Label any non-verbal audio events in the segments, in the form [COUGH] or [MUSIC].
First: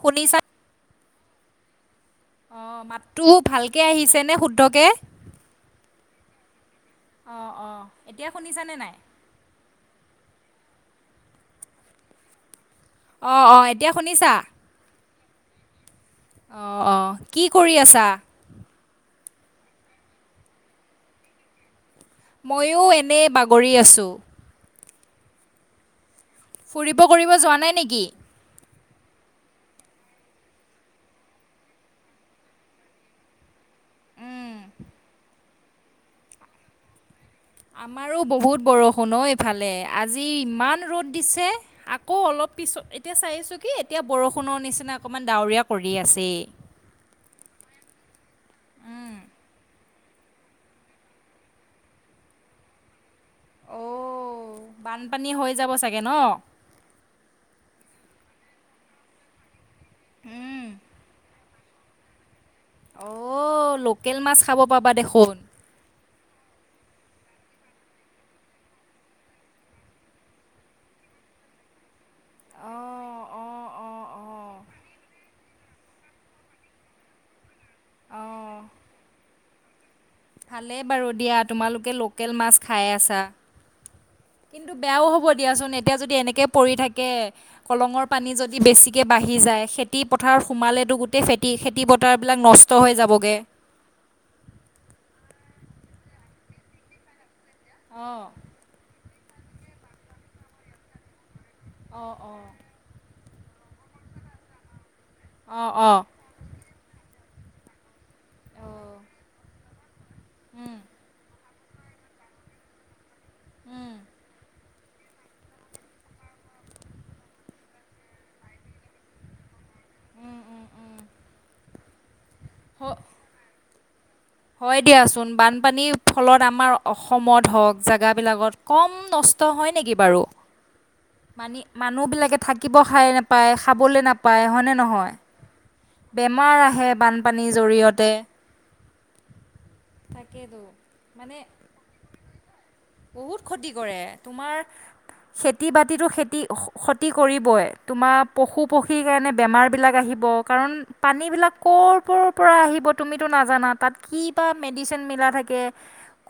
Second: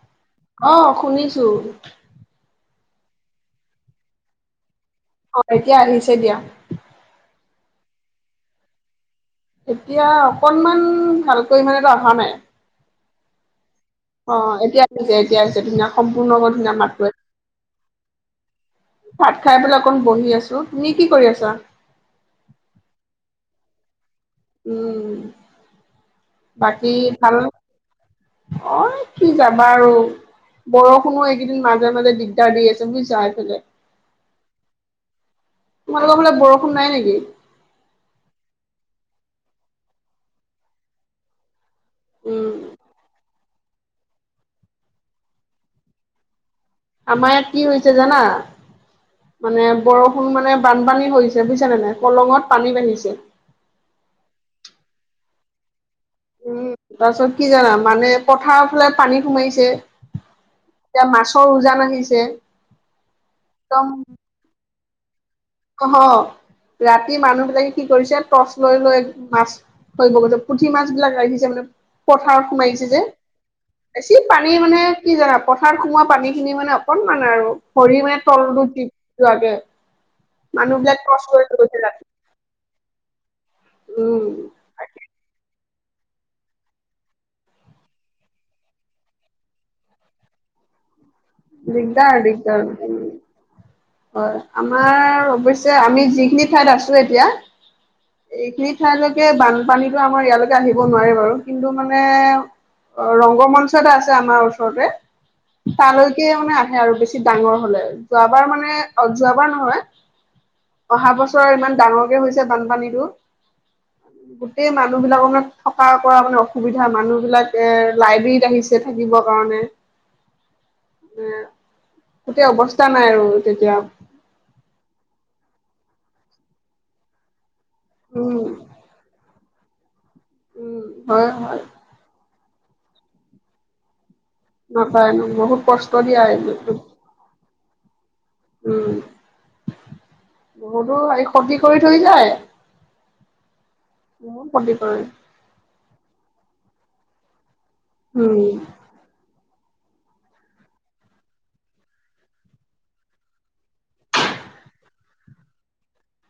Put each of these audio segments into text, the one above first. শুনিছা? অহ শুনিছো অ মাতটো ভালকে আহিছে নে শুদ্ধকে। অ এতিয়া আহিছে দিয়া অঁ অঁ এতিয়া শুনিছানে নাই এতিয়া অকনমান ভালকৈ ইমানো এটা অহা নাই অ অ এতিয়া শুনিছা। অ', এতিয়া আহিছে এতিয়া আহিছে ধুনীয়া সম্পূৰ্ণকৈ ধুনীয়া অঁ মাতটো অঁ কি কৰি আছা? ভাত খাই পেললে অকণ বহি আছো তুমি কি কৰি আছা। কৰি আছোঁ। উম বাকী ফুৰিব কৰিব ভাল যোৱা নাই নেকি? অ কি যাবা আৰু বৰষুণো এইকেইদিন মাজে মাজে দিগদাৰ দি আছে বুইছা এইফালে উম, তোমালোকৰ ফালে বৰষুণ নাই নেকি? আমাৰো বহুত বৰষুণ এইফালে আজি ইমান ৰ'দ দিছে আকৌ উম, অলপ। পিছত এতিয়া চাই আছো কি এতিয়া বৰষুণৰ নিচিনা অকমান ডাৱৰীয়া কৰি আছেই। আমাৰ ইয়াত কি হৈছে জানা? মানে বৰষুণ মানে বানপানী হৈছে বুজিছ নে নাই কলঙত পানী বাঢ়িছে। অ বানপানী হৈ যাব চাগে। ন? উম তাৰপিছত কি জানা মানে পথাৰৰ ফালে পানী সোমাইছে। উম, এতিয়া মাছৰ উজান আহিছে। অ একদম লোকেল মাছ খাব পাবা দেখোন। অহ, ৰাতি মানুহবিলাকে কি কৰিছে টৰ্চ লৈ লৈ মাছ হৈ গ পুঠি মাছ বিলাক ৰাখি দিছে মানে পথাৰত সোমাইছে যে, অ', অ', অ', বেছি পানী অ', মানে কি জানা পথাৰত সোমোৱা পানী খিনি মানে অকনমান আৰু ভৰি মানে অ', তলটো যোৱাকে মানুহ ভালেই বিলাক বাৰু টৰ্চ দিয়া লৈ লৈ গৈছে তোমালোকে ৰাতি লোকেল মাছ খাই আছা। উম। কিন্তু বেয়াও হ'ব দিয়া। দিয়াচোন এতিয়া যদি এনেকৈ পৰি থাকে, কলঙৰ পানী যদি বেছিকৈ বাঢ়ি যায় খেতি পথাৰ সোমালেতো গো দিগদাৰ দিগদাৰ উম যাবগৈ। হয়, আমাৰ অৱশ্যে আমি যিখিনি ঠাইত আছো এতিয়া, অ', এইখিনি ঠাইলৈ বানপানীটো আমাৰ ইয়ালৈকে আহিব নোৱাৰে বাৰু কিন্তু মানে অ', অ', ৰংগ মঞ্চ এটা আছে আমাৰ ওচৰতে। অ অ। তালৈকে মানে আহে আৰু বেছি ডাঙৰ হলে, যোৱাবাৰ মানে অ যোৱাবাৰ নহয় অহা বছ ছৰ ইমান ডাঙৰকে হৈছে বানপানীতো। সেই মানুহবিলাকৰ মানে থকাৰ পৰা মানে অসুবিধা মানুহ বিলাক এ লাইব্ৰেৰীত আহিছে থাকিবৰ কাৰণে উম উম উম। উম গোটেই অৱস্থা নাই আৰু তেতিয়া হয় দিয়াচোন, বানপানীৰ ফলত আমাৰ অসমত হওক উম জেগাবিলাকত কম নষ্ট হয় নেকি বাৰু? উম হয় মানে হয় মানুহবিলাকে থাকিব খাই নাপায় খাবলৈ নাপা উপায় হয়নে নাপায় নহয়? ন বহুত কষ্ট দিয়া বেমাৰ এইটো আহে বানপানীৰ জৰিয়তে উম তাকেতো বহুতো হেৰি মানে ক্ষতি কৰি থৈ যায়। বহুত ক্ষতি কৰে, বহুত তোমাৰ ক্ষতি কৰে খেতি বাতিতো খেতি ক্ষতি কৰিবই। তোমাৰ পশু- উম পক্ষীৰ কাৰণে বেমাৰ বিলাক আহিব কাৰণ পানী বিলাক কৰ পৰা আহিব তুমিতো নাজানা তাত কিবা মে দিচিন মিলা থাকে,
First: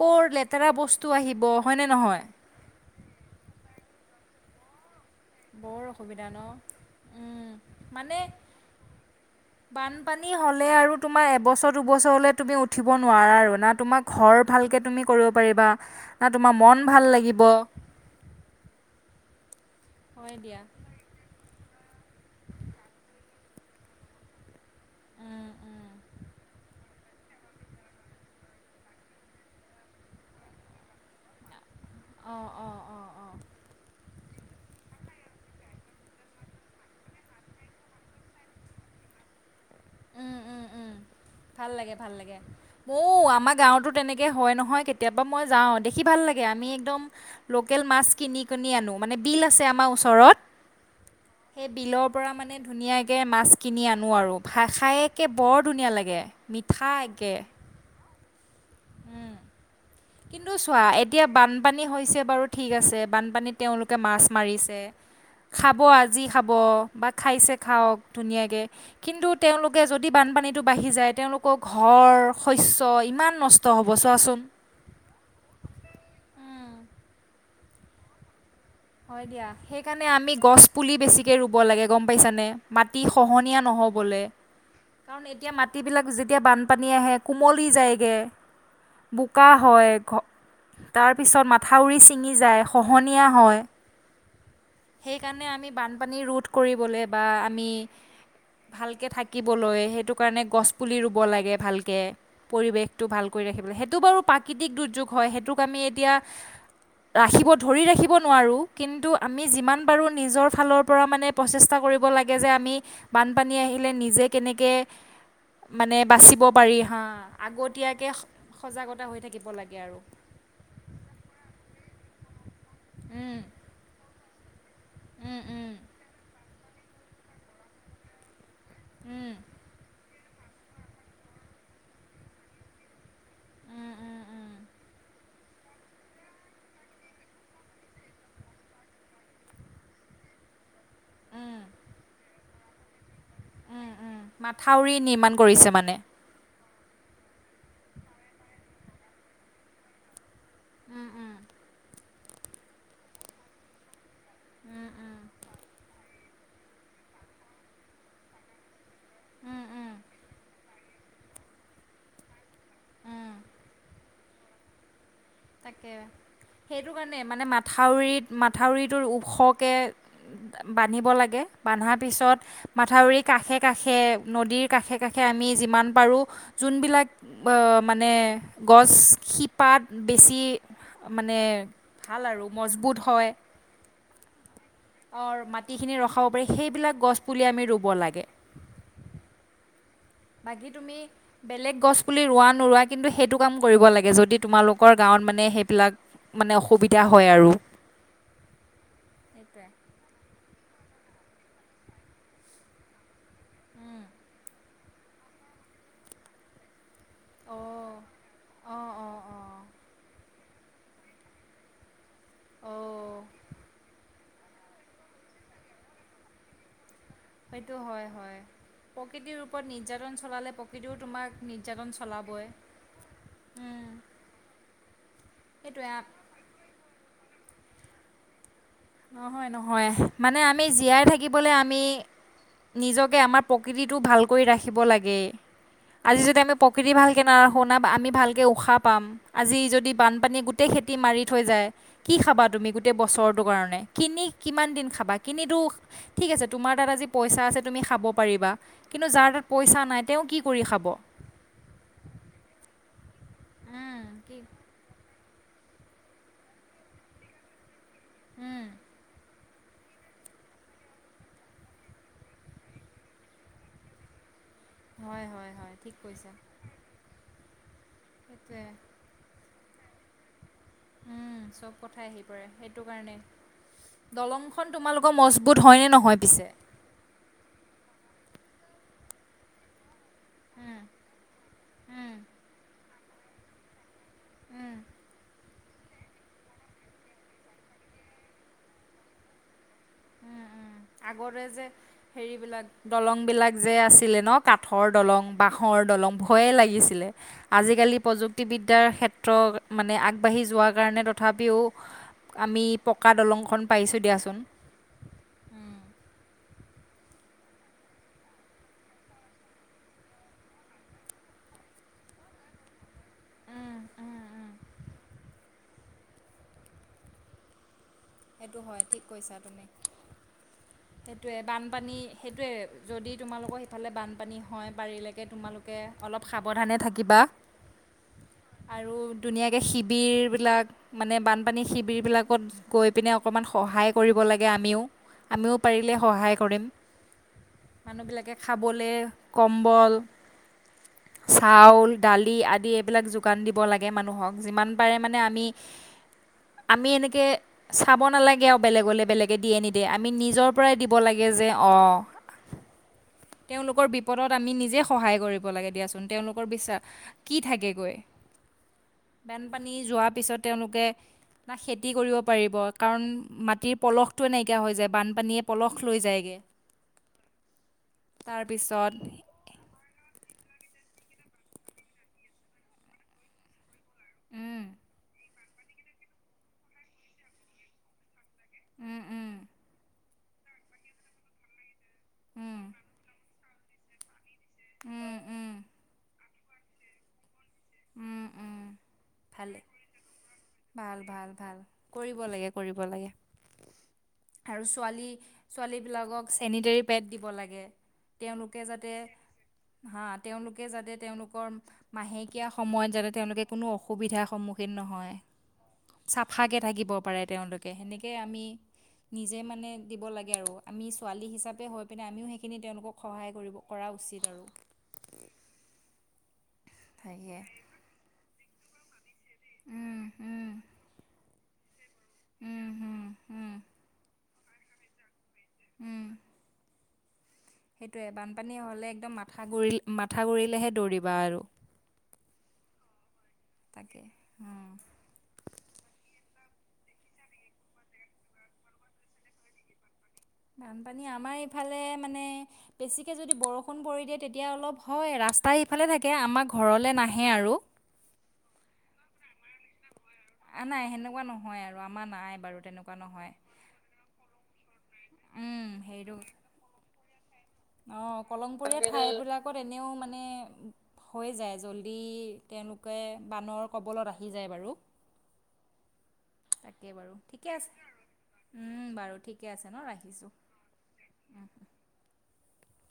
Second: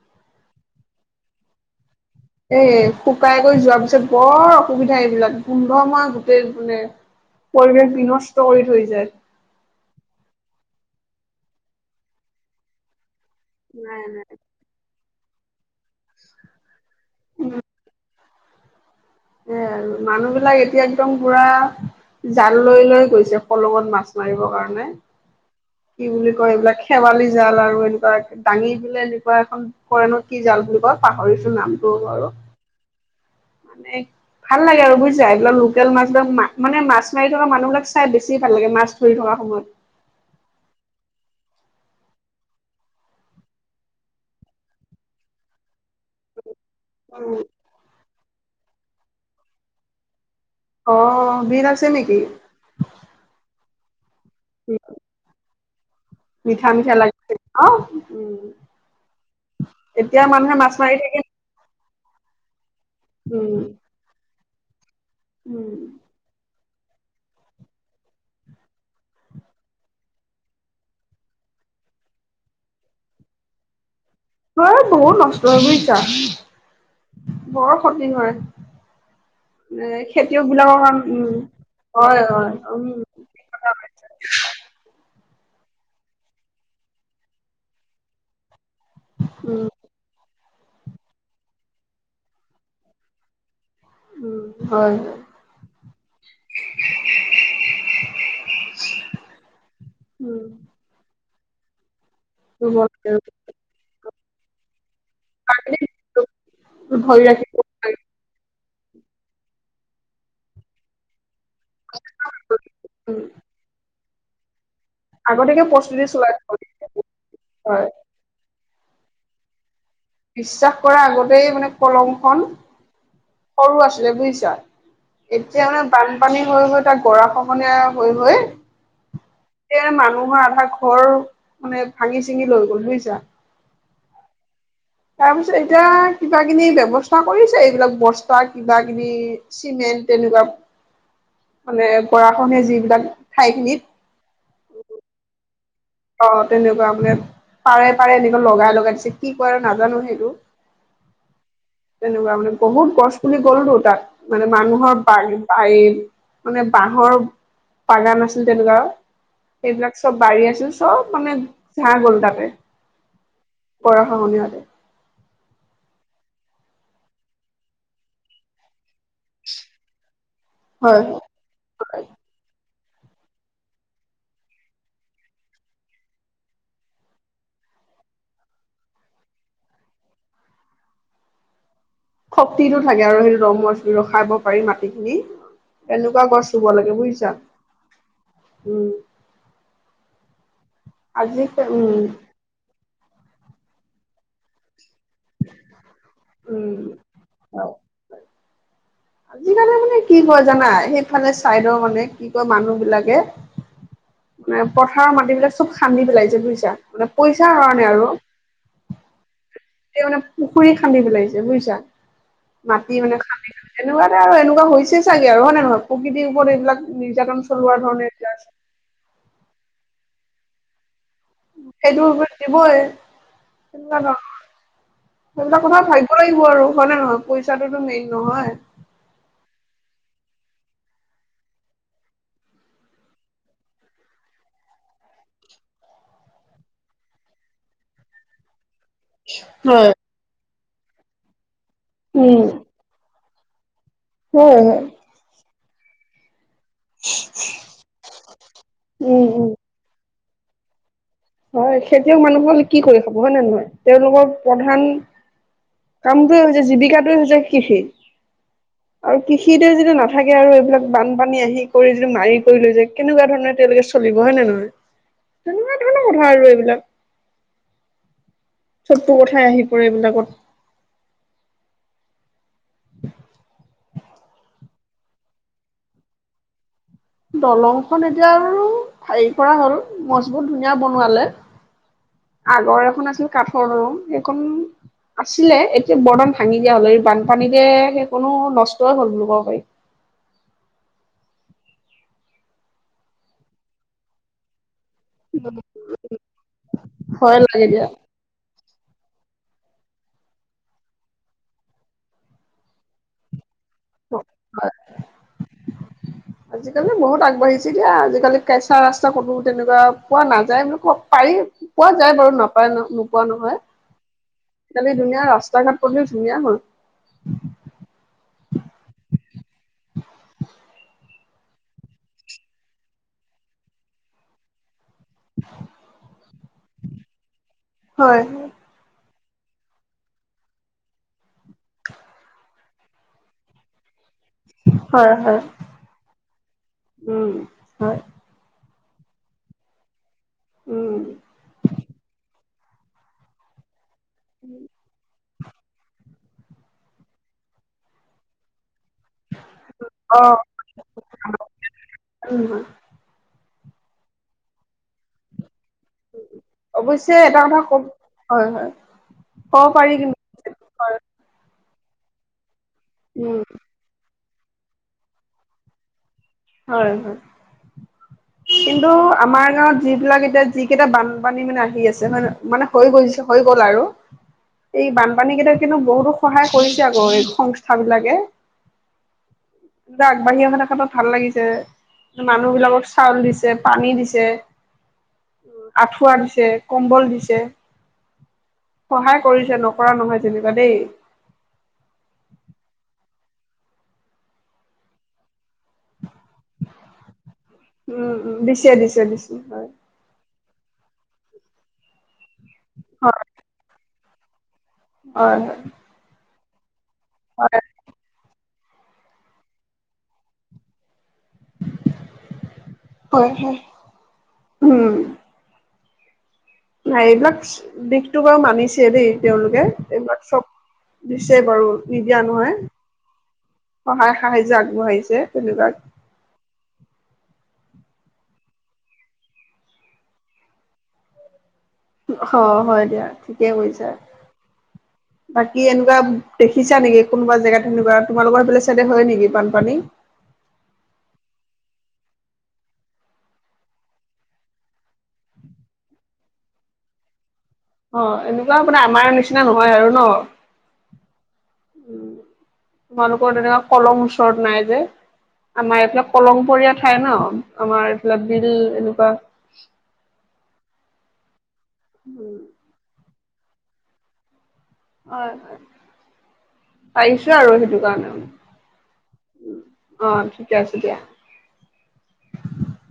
কৰ লেতেৰা বস্তু আহিব হয় নে নহয়? এ শুকাই কৰি যোৱাৰ পিছত বৰ অসুবিধ ধা এইবিলাক বৰ গোন্ধময় অসুবিধা ন গোটেই মানে উম পৰিৱেশ মানে বিনষ্ট কৰি থৈ যায়। বানপানী হ'লে আৰু তোমাৰ এবছৰ দুবছৰ হলে তুমি উঠিব নোৱাৰা আৰু না নাই তোমাৰ নাই ঘৰ ভালকে তুমি কৰিব পাৰিবা, না তোমাৰ মন ভাল লাগিব। এ আৰু হয় মানুহবিলাক দিয়া। এতিয়া একদম পোৰা জাল লৈ লৈ গৈছে খলঙত মাছ মাৰিব কাৰণে। কি বুলি কয় এইবিলাক খেৱালি জাল আৰু এনেকুৱা দাঙি বোলে এনেকুৱা এখন কৰে ন কি জাল বুলি কয় পাহৰিটো নামটো বাৰু। অ', অ', অ', অ', এক ভাল লাগে আৰু বুজিছা এইবিলাক লোকেল মাছ বিলাক মা মানে মাছ মাৰি থকা মানুহ বিলাক চাই বেছি ভাল লাগে মাছ ধৰি থকা সময়ত। উম উম উম। ভাল লাগে ভাল লাগে মইও আমাৰ গাঁৱতো তেনেকে হয় নহয় কেতিয়াবা মই যাও দেখি ভাল লা আমি একদম উম, লোকেল মাছ কিনি কিনি আনো মানে বিল আছে আমাৰ ওচৰত অ বিল সেই আছে বিলৰ নেকি? পৰা মানে ধুনীয়াকে মাছ কিনি আন নোৱাৰো, ভা খাই একে বৰ ধুনীয়া লাগে। মিঠা মিঠা লাগিছিল অ উম। এতিয়া কিন্তু মানুহে মাছ চোৱা মাৰি থাকে এতিয়া বানপানী হৈছে বাৰু ঠিক আছে বানপানীত উম তেওঁলোকে মাছ মাৰিছে উম খাব আজি খাব। বা খাইছে খাওক ধুনীয়াকে কিন্তু তেওঁলোকে যদি বানপানীটো বাঢ়ি যায় তেওঁলোকৰ ঘৰ ঘৰ, শস্য ইমান নষ্ট হ'ব চোৱাচোন। ত বহুত নষ্ট হয় বুজিছা, বৰ ক্ষতি কৰে। হয় দিয়া সেই কাৰণে আমি গছ বিলাকৰ পুলি কাৰণ উম বেছিকে ৰুব লাগে গম হয় পাইছানে? হয় উম মাটি খহনীয়া ন হ'বলে। [INAUDIBLE] কাৰণ এতিয়া মাটিবিলাক যেতিয়া বানপানী আহে কোমলি যায়গে। বোকা উম হয় ঘ তাৰ পিছত মাথাউৰি ছিঙি যায়, খহনীয়া হয়। উম। হয় হয় সেইকাৰণে আমি বানপানী ৰোধ কৰিবলৈ বা আমি ভালকে থাকিবলৈ সেইটো কাৰণে উম গছ পুলি ৰু ব লাগে ভালকে, পৰিৱেশটো ভাল কৰি ৰাখিব লা সেইটো বাৰু প্ৰাকৃতিক দুৰ্যোগ। হয় সেইটোক আমি এতিয়া ৰাখিব ধৰি ৰাখিব নোৱাৰোঁ। কিন্তু আমি যিমান পাৰো নিজৰ ফালৰ পৰা মানে প্ৰচেষ্টা কৰিব লাগে যে আমি উম বানপানী আহিলে নিজে কেনেকে আগতীয়াকে মানে প্ৰস্তুতি চলাই বাচিব থব পাৰি লাগিব। হা হয়, আগতীয়াকে সজাগতা হৈ থাকিব লাগে আৰু। বিশ্বাস কৰাৰ আগতেই মানে কলং খন উম, সৰু আছিলে বুজিছা, উম, এতিয়া উম, মানে বানপানী হৈ হৈ তাক গৰা খহনীয়াৰ হৈ হৈ উম। এতিয়া মানুহৰ আধা ঘৰ মানে ভাঙি চিঙি লৈ গ'ল বুজিছা। তাৰ পিছত এতিয়া কিবা কিনি ব্যৱস্থা কৰিছে এইবিলাক বস্তা কিবা কিনি চিমেণ্ট ধৰি লোৱা, উম, মানে গৰাখহনীয়া যিবিলাক ঠাইখিনিত উম, উম। মাথাউৰি নিৰ্মাণ কৰিছে মানে অ তেনেকুৱা মানে, পাৰে পাৰে এনেকুৱা লগাই লগাই দিছে কি কৰে নাজানো সেইটো। উম উম। তেনেকুৱা মানে বহুত গছ পুলি গ'ল ত তাত মানে মানুহৰ বাৰি মানে বাঁহৰ বাগান আছিল তেনেকুৱা, উম। সেইবিলাক চব বাৰী আছিল। চব মানে চাহ গ'ল তাতে গৰা খহনীয়াত। তাকে। সেইটো কাৰণে মানে মাথাউৰিত মাথাউৰিটোৰ ওখকে হয় বান্ধিব লাগে, বান্ধাৰ হয় পিছত মাথাউৰি কাষে কাষে নদীৰ কাষে কাষে আমি যিমান পাৰোঁ যোনবিলাক বা মানে গছ শিপাত বেছি মানে ভাল আৰু শক্তিটো মজবুত থাকে আৰু হয় সেইটো ৰং মচ ৰখাব পাৰি মাটিখিনি, অৰ মাটিখিনি এনেকুৱা ৰখাব গছ পাৰি ৰুব সেইবিলাক লাগে বুজিছা। গছপুলি আমি ৰুব লাগে উম। বাকী তুমি আজি বেলেগ গছ উম পুলি ৰুৱা নোৰুৱা কিন্তু সেইটো কাম কৰিব লাগে যদি তোমালোক কৰ গাঁৱত মানে সেইবিলাক মানে উম অসুবিধা হয় আৰু। সেইটোৱে আজিকালি মানে কি কয় জানা সেইফালে চাইডৰ মানে কি কয় মানুহ বিলাকে উম। মানে পথাৰৰ মাটিবিলাক চব খান্দি পেলাইছে বুজিছা। মানে অ', পইচাৰ কাৰণে আৰু অ', অ', অ', মানে পুখুৰী খান্দি পেলাইছে বুজিছা, মাটি মানে অ', খান্দি খান্দি তেনেকুৱা। আৰু এনেকোৱা হৈছে ছাগে আৰু হয় নে নহয়? প্ৰকৃতিৰ ওপৰত এইবিলাক নিৰ্যাতন সেইটো চলোৱাৰ হয়, ধৰণে এতিয়া হয়। আছে। প্ৰকৃতিৰ ওপৰত নিৰ্যাতন চলালে প্ৰকৃতত তোমাক নিৰ্যাতন সেইটোৰ ওপৰত চলাবই, দিবই উম। তেনেকুৱা ধৰণৰ সেইবিলাক কথা সেইটোৱে ভাবিব লাগিব আৰু হয়নে নহয় পইচাটোতো মেইন নহয়। নহয় নহয় মানে আমি জীয়াই থাকিবলৈ আমি নিজকে আমাৰ প্ৰকৃতিটো ভালকৈ ৰাখিব লাগে। আজি যদি আমি প্ৰকৃতি ভালকে নাৰাখোঁ আমি ভালকে উশাহ পাম আজি যদি হয় বানপানী গোটেই খেতি মাৰি থৈ যায় কি উম খাবা তুমি গোটেই বছৰটোৰ কাৰণে কিনি হয় কিমান হয় দিন খাবা কিনিটো ঠিক আছে তোমাৰ তাত আজি পইচা আছে তুমি খাব পাৰিবা কিন্তু উম যাৰ তাত উম পইচা নাই তেওঁ কি কৰি খাব। হয় খেতিয়ক মানুহ কি কৰি খাব হয় নে নহয় উম, তেওঁলোকৰ কি প্ৰধান কামটোৱে হৈছে জীৱিকাটোৱে হৈছে কৃষি উম, আৰু কৃষি যদি নাথাকে আৰু এইবিলাক বানপানী আহি কৰি যদি মাৰি কৰি লৈ যায় কেনেকুৱা ধৰণে তেওঁলোকে চলিব হয় নে নহয়। [UNINTELLIGIBLE] হয় হয় হয় ঠিক কথা কৈছা আৰু এইবিলাক সেইটোৱে চতুৰ কথাই আহি পৰে এইবিলাকত উম চব কথাই আহি পৰে সেইটো কাৰণে দলংখন [UNINTELLIGIBLE] তোমালোকৰ মজবুত হয় নে নহয় পিছে দলং খন এতিয়া আৰু হেৰি কৰা হ'ল মছবুত ধুনীয়া উম, বনোৱালে উম, আগৰ এখন আছিল কাঠৰ দলং এইকন উম। আছে ছিলে এতিয়া বৰ্দন ভাঙি দিয়া হল এই বানপানীতে সেই কোনো নষ্টই হল বুলি ক'ব পাৰি [UNINTELLIGIBLE] উম উম আগতে যে হেৰিবিলাক দলং বিলাক যে আছিলে ন কাট। ঠৰ দলং বাঁহৰ দলং ভয় লাগে আজিকালি প্ৰযুক্তিবিদ্যা ক্ষেত্ৰ মানে আগবাঢ়ি যোৱাৰ কাৰণে তথাপিও আমি পকা দলংখন পাইছো দিয়াচোন। দিয়া আজিকালি বহুত আগবাঢ়িছেগে [UNINTELLIGIBLE] আজিকালি কেঁচা ৰাস্তা কতো তেনেকুৱা পোৱা নাযায় বুলি কব প পোৱা যায় বাৰু নাপায় ন নোপোৱা নহয় আজিকালি ধুনীয়া ৰাস্তা ঘাট পদুলিও ধুনীয়া হ'ল [INAUDIBLE] [INAUDIBLE] সেইটোৱে বানপানী সেইটোৱে যদি তোমালোকৰ সিফালে বানপানী হয় বাৰীলৈকে তোমালোকে অলপ সাৱধানে থাকিবা হয় আৰু ধুনীয়াকৈ শিবিৰবিলাক মানে বানপানী শিবিৰবিলাকত গৈ পিনে অকণমান সহায় [UNINTELLIGIBLE] কৰিব‌ লাগে আমিও হয় হয় আমি পাৰিলে সহায় কৰিম। উম হয় মানুহবিলাকে খাব- বলে কম্বল, উম চাউল, দালি, আদি। এইবিলাক যোগান দিব লাগে মানুহক যিমান পাৰে মানে আমি আমি এনেকে। চাব নালাগে আৰু বেলেগলৈ বেলেগে দিয়ে নিদিয়ে আমি অ নিজৰ পৰাই দিব লাগে যে অ উম হয় [UNINTELLIGIBLE] তেওঁলোকৰ বিপদত আমি নিজে সহায় কৰিম। দিয়া চুন।। তেওঁলোকৰ পিছে অৱশ্যে কি এটা কথা কম থাকেগৈ হয় হয় [UNINTELLIGIBLE] ক'ব বানপানী পাৰি যোৱাৰ পিছত কিন্তু তেওঁলোকে হয় না খেতি খেতি কৰিব পাৰিব কাৰণ উম মাটিৰ পলসটোে নাইকিয়া হৈ যায় বানপানীয়ে পলস লৈ যায়গৈ? হয় হয় কিন্তু তাৰপিছত আমাৰ গাঁৱত। যিবিলাক এতিয়া যিকেইটা বানপানী মানে আহি আছে ম মানে হৈ গৈছে হৈ গ'ল আৰু উম, এই বানপানী কেইট কিন্তু বহুতো সহায় কৰিছে আকৌ এই সংস্থাবিলাকে। উম উম আগবাঢ়ি অহা দেখাতটো ভাল লাগিছে মানুহ উম, বিলাকক চাউল দিছে পানী দিছে? উম, উম, আঠুৱা দিছে কম্বল দিছে। সহায় কৰিছে ভালে নকৰা নহয় যেনিবা দেই। ভাল ভাল ভাল কৰিব লাগে কৰিব লাগে। [UNINTELLIGIBLE] আৰু ছোৱালী ছোৱালী বিলাকক? চেনিতেৰি পেড দিব লাগে উম, উম, তেওঁলোকে দিছে যাতে দিছে দিছে হয়। হা। যাতে তেওঁলোকৰ মাহেকীয়া সময়ত যাতে হয়, তেওঁলোকে কোনো অসুবিধা সন্ন [UNINTELLIGIBLE] খেন নহয় হয়, চাফাকৈ থাকিব পাৰে হয়, তেওঁলোকে সেনেকৈ আমি। [UNINTELLIGIBLE] নিজে মানে দিব লাগে আৰু আমি ছোৱালী হিচাপে হৈ পিনে আমিও সেইখিনি তেওঁলোকক হয়, সহায় কৰিব হয়, কৰা উচিত উম। আৰু। [UNINTELLIGIBLE] নাই এইবিলাক তাকে দিশত ব আৰু মানিছে দেই। তেওঁলোকে উম তেওঁবিলাক চব উম দিছে বাৰু নিদিয়া নহয় উম হুম হুম সহায়। সাহা্য আগবঢ়াইছে ধন্যবাদ। সেইটোোৱে বানপানী হলে একদম মাথাৰি মাথা গুৰিলেহে দৌৰিবা আৰু হয় হয় দিয়া ঠিকেই কৰিছা তাকে উম বাকী একদম। দেখিছা নেকি কোনোবা জেগাত তেনেকুৱা তোমাল লগৰফালে চাইডে হয় নেকি বানপানী। বানপানী আমাৰ ইফালে মানে বেছিকে যদি বৰষুণ পৰি দিয়ে তেতিয়া অলপ হয়। ৰা- ৰাস্তা ইফালে থাকে আমাৰ ঘৰলৈ নাহে আৰু অ এনেকুৱা মানে আমাৰ নিচিনা নহয় আৰু ন। আ নাই সেনেকুৱা নহয় আৰু আমাৰ উম নাই বাৰু তেনেকুৱা তোমালোকৰ নহয়। তেনেকুৱা কলং ওচৰত নাই যে উম, আমাৰ এইবিলাক সেইটো কলংপৰীয়া ঠাই ন। আমাৰ অ এইফালে বিল কলমপৰীয়া এনেকুৱা ঠাই বিলাকত এনেও মানে হৈ যায়। জল্দি তেওঁলোকে বানৰ কবলত আহি যায় বাৰু। হয় হয় তাকে বাৰু পাৰিছো আৰু ঠিকে সেইটো আছে কাৰণে উম বাৰু ঠিকে আছে ন অ ৰাখিছো। ঠিকে আছে [INAUDIBLE]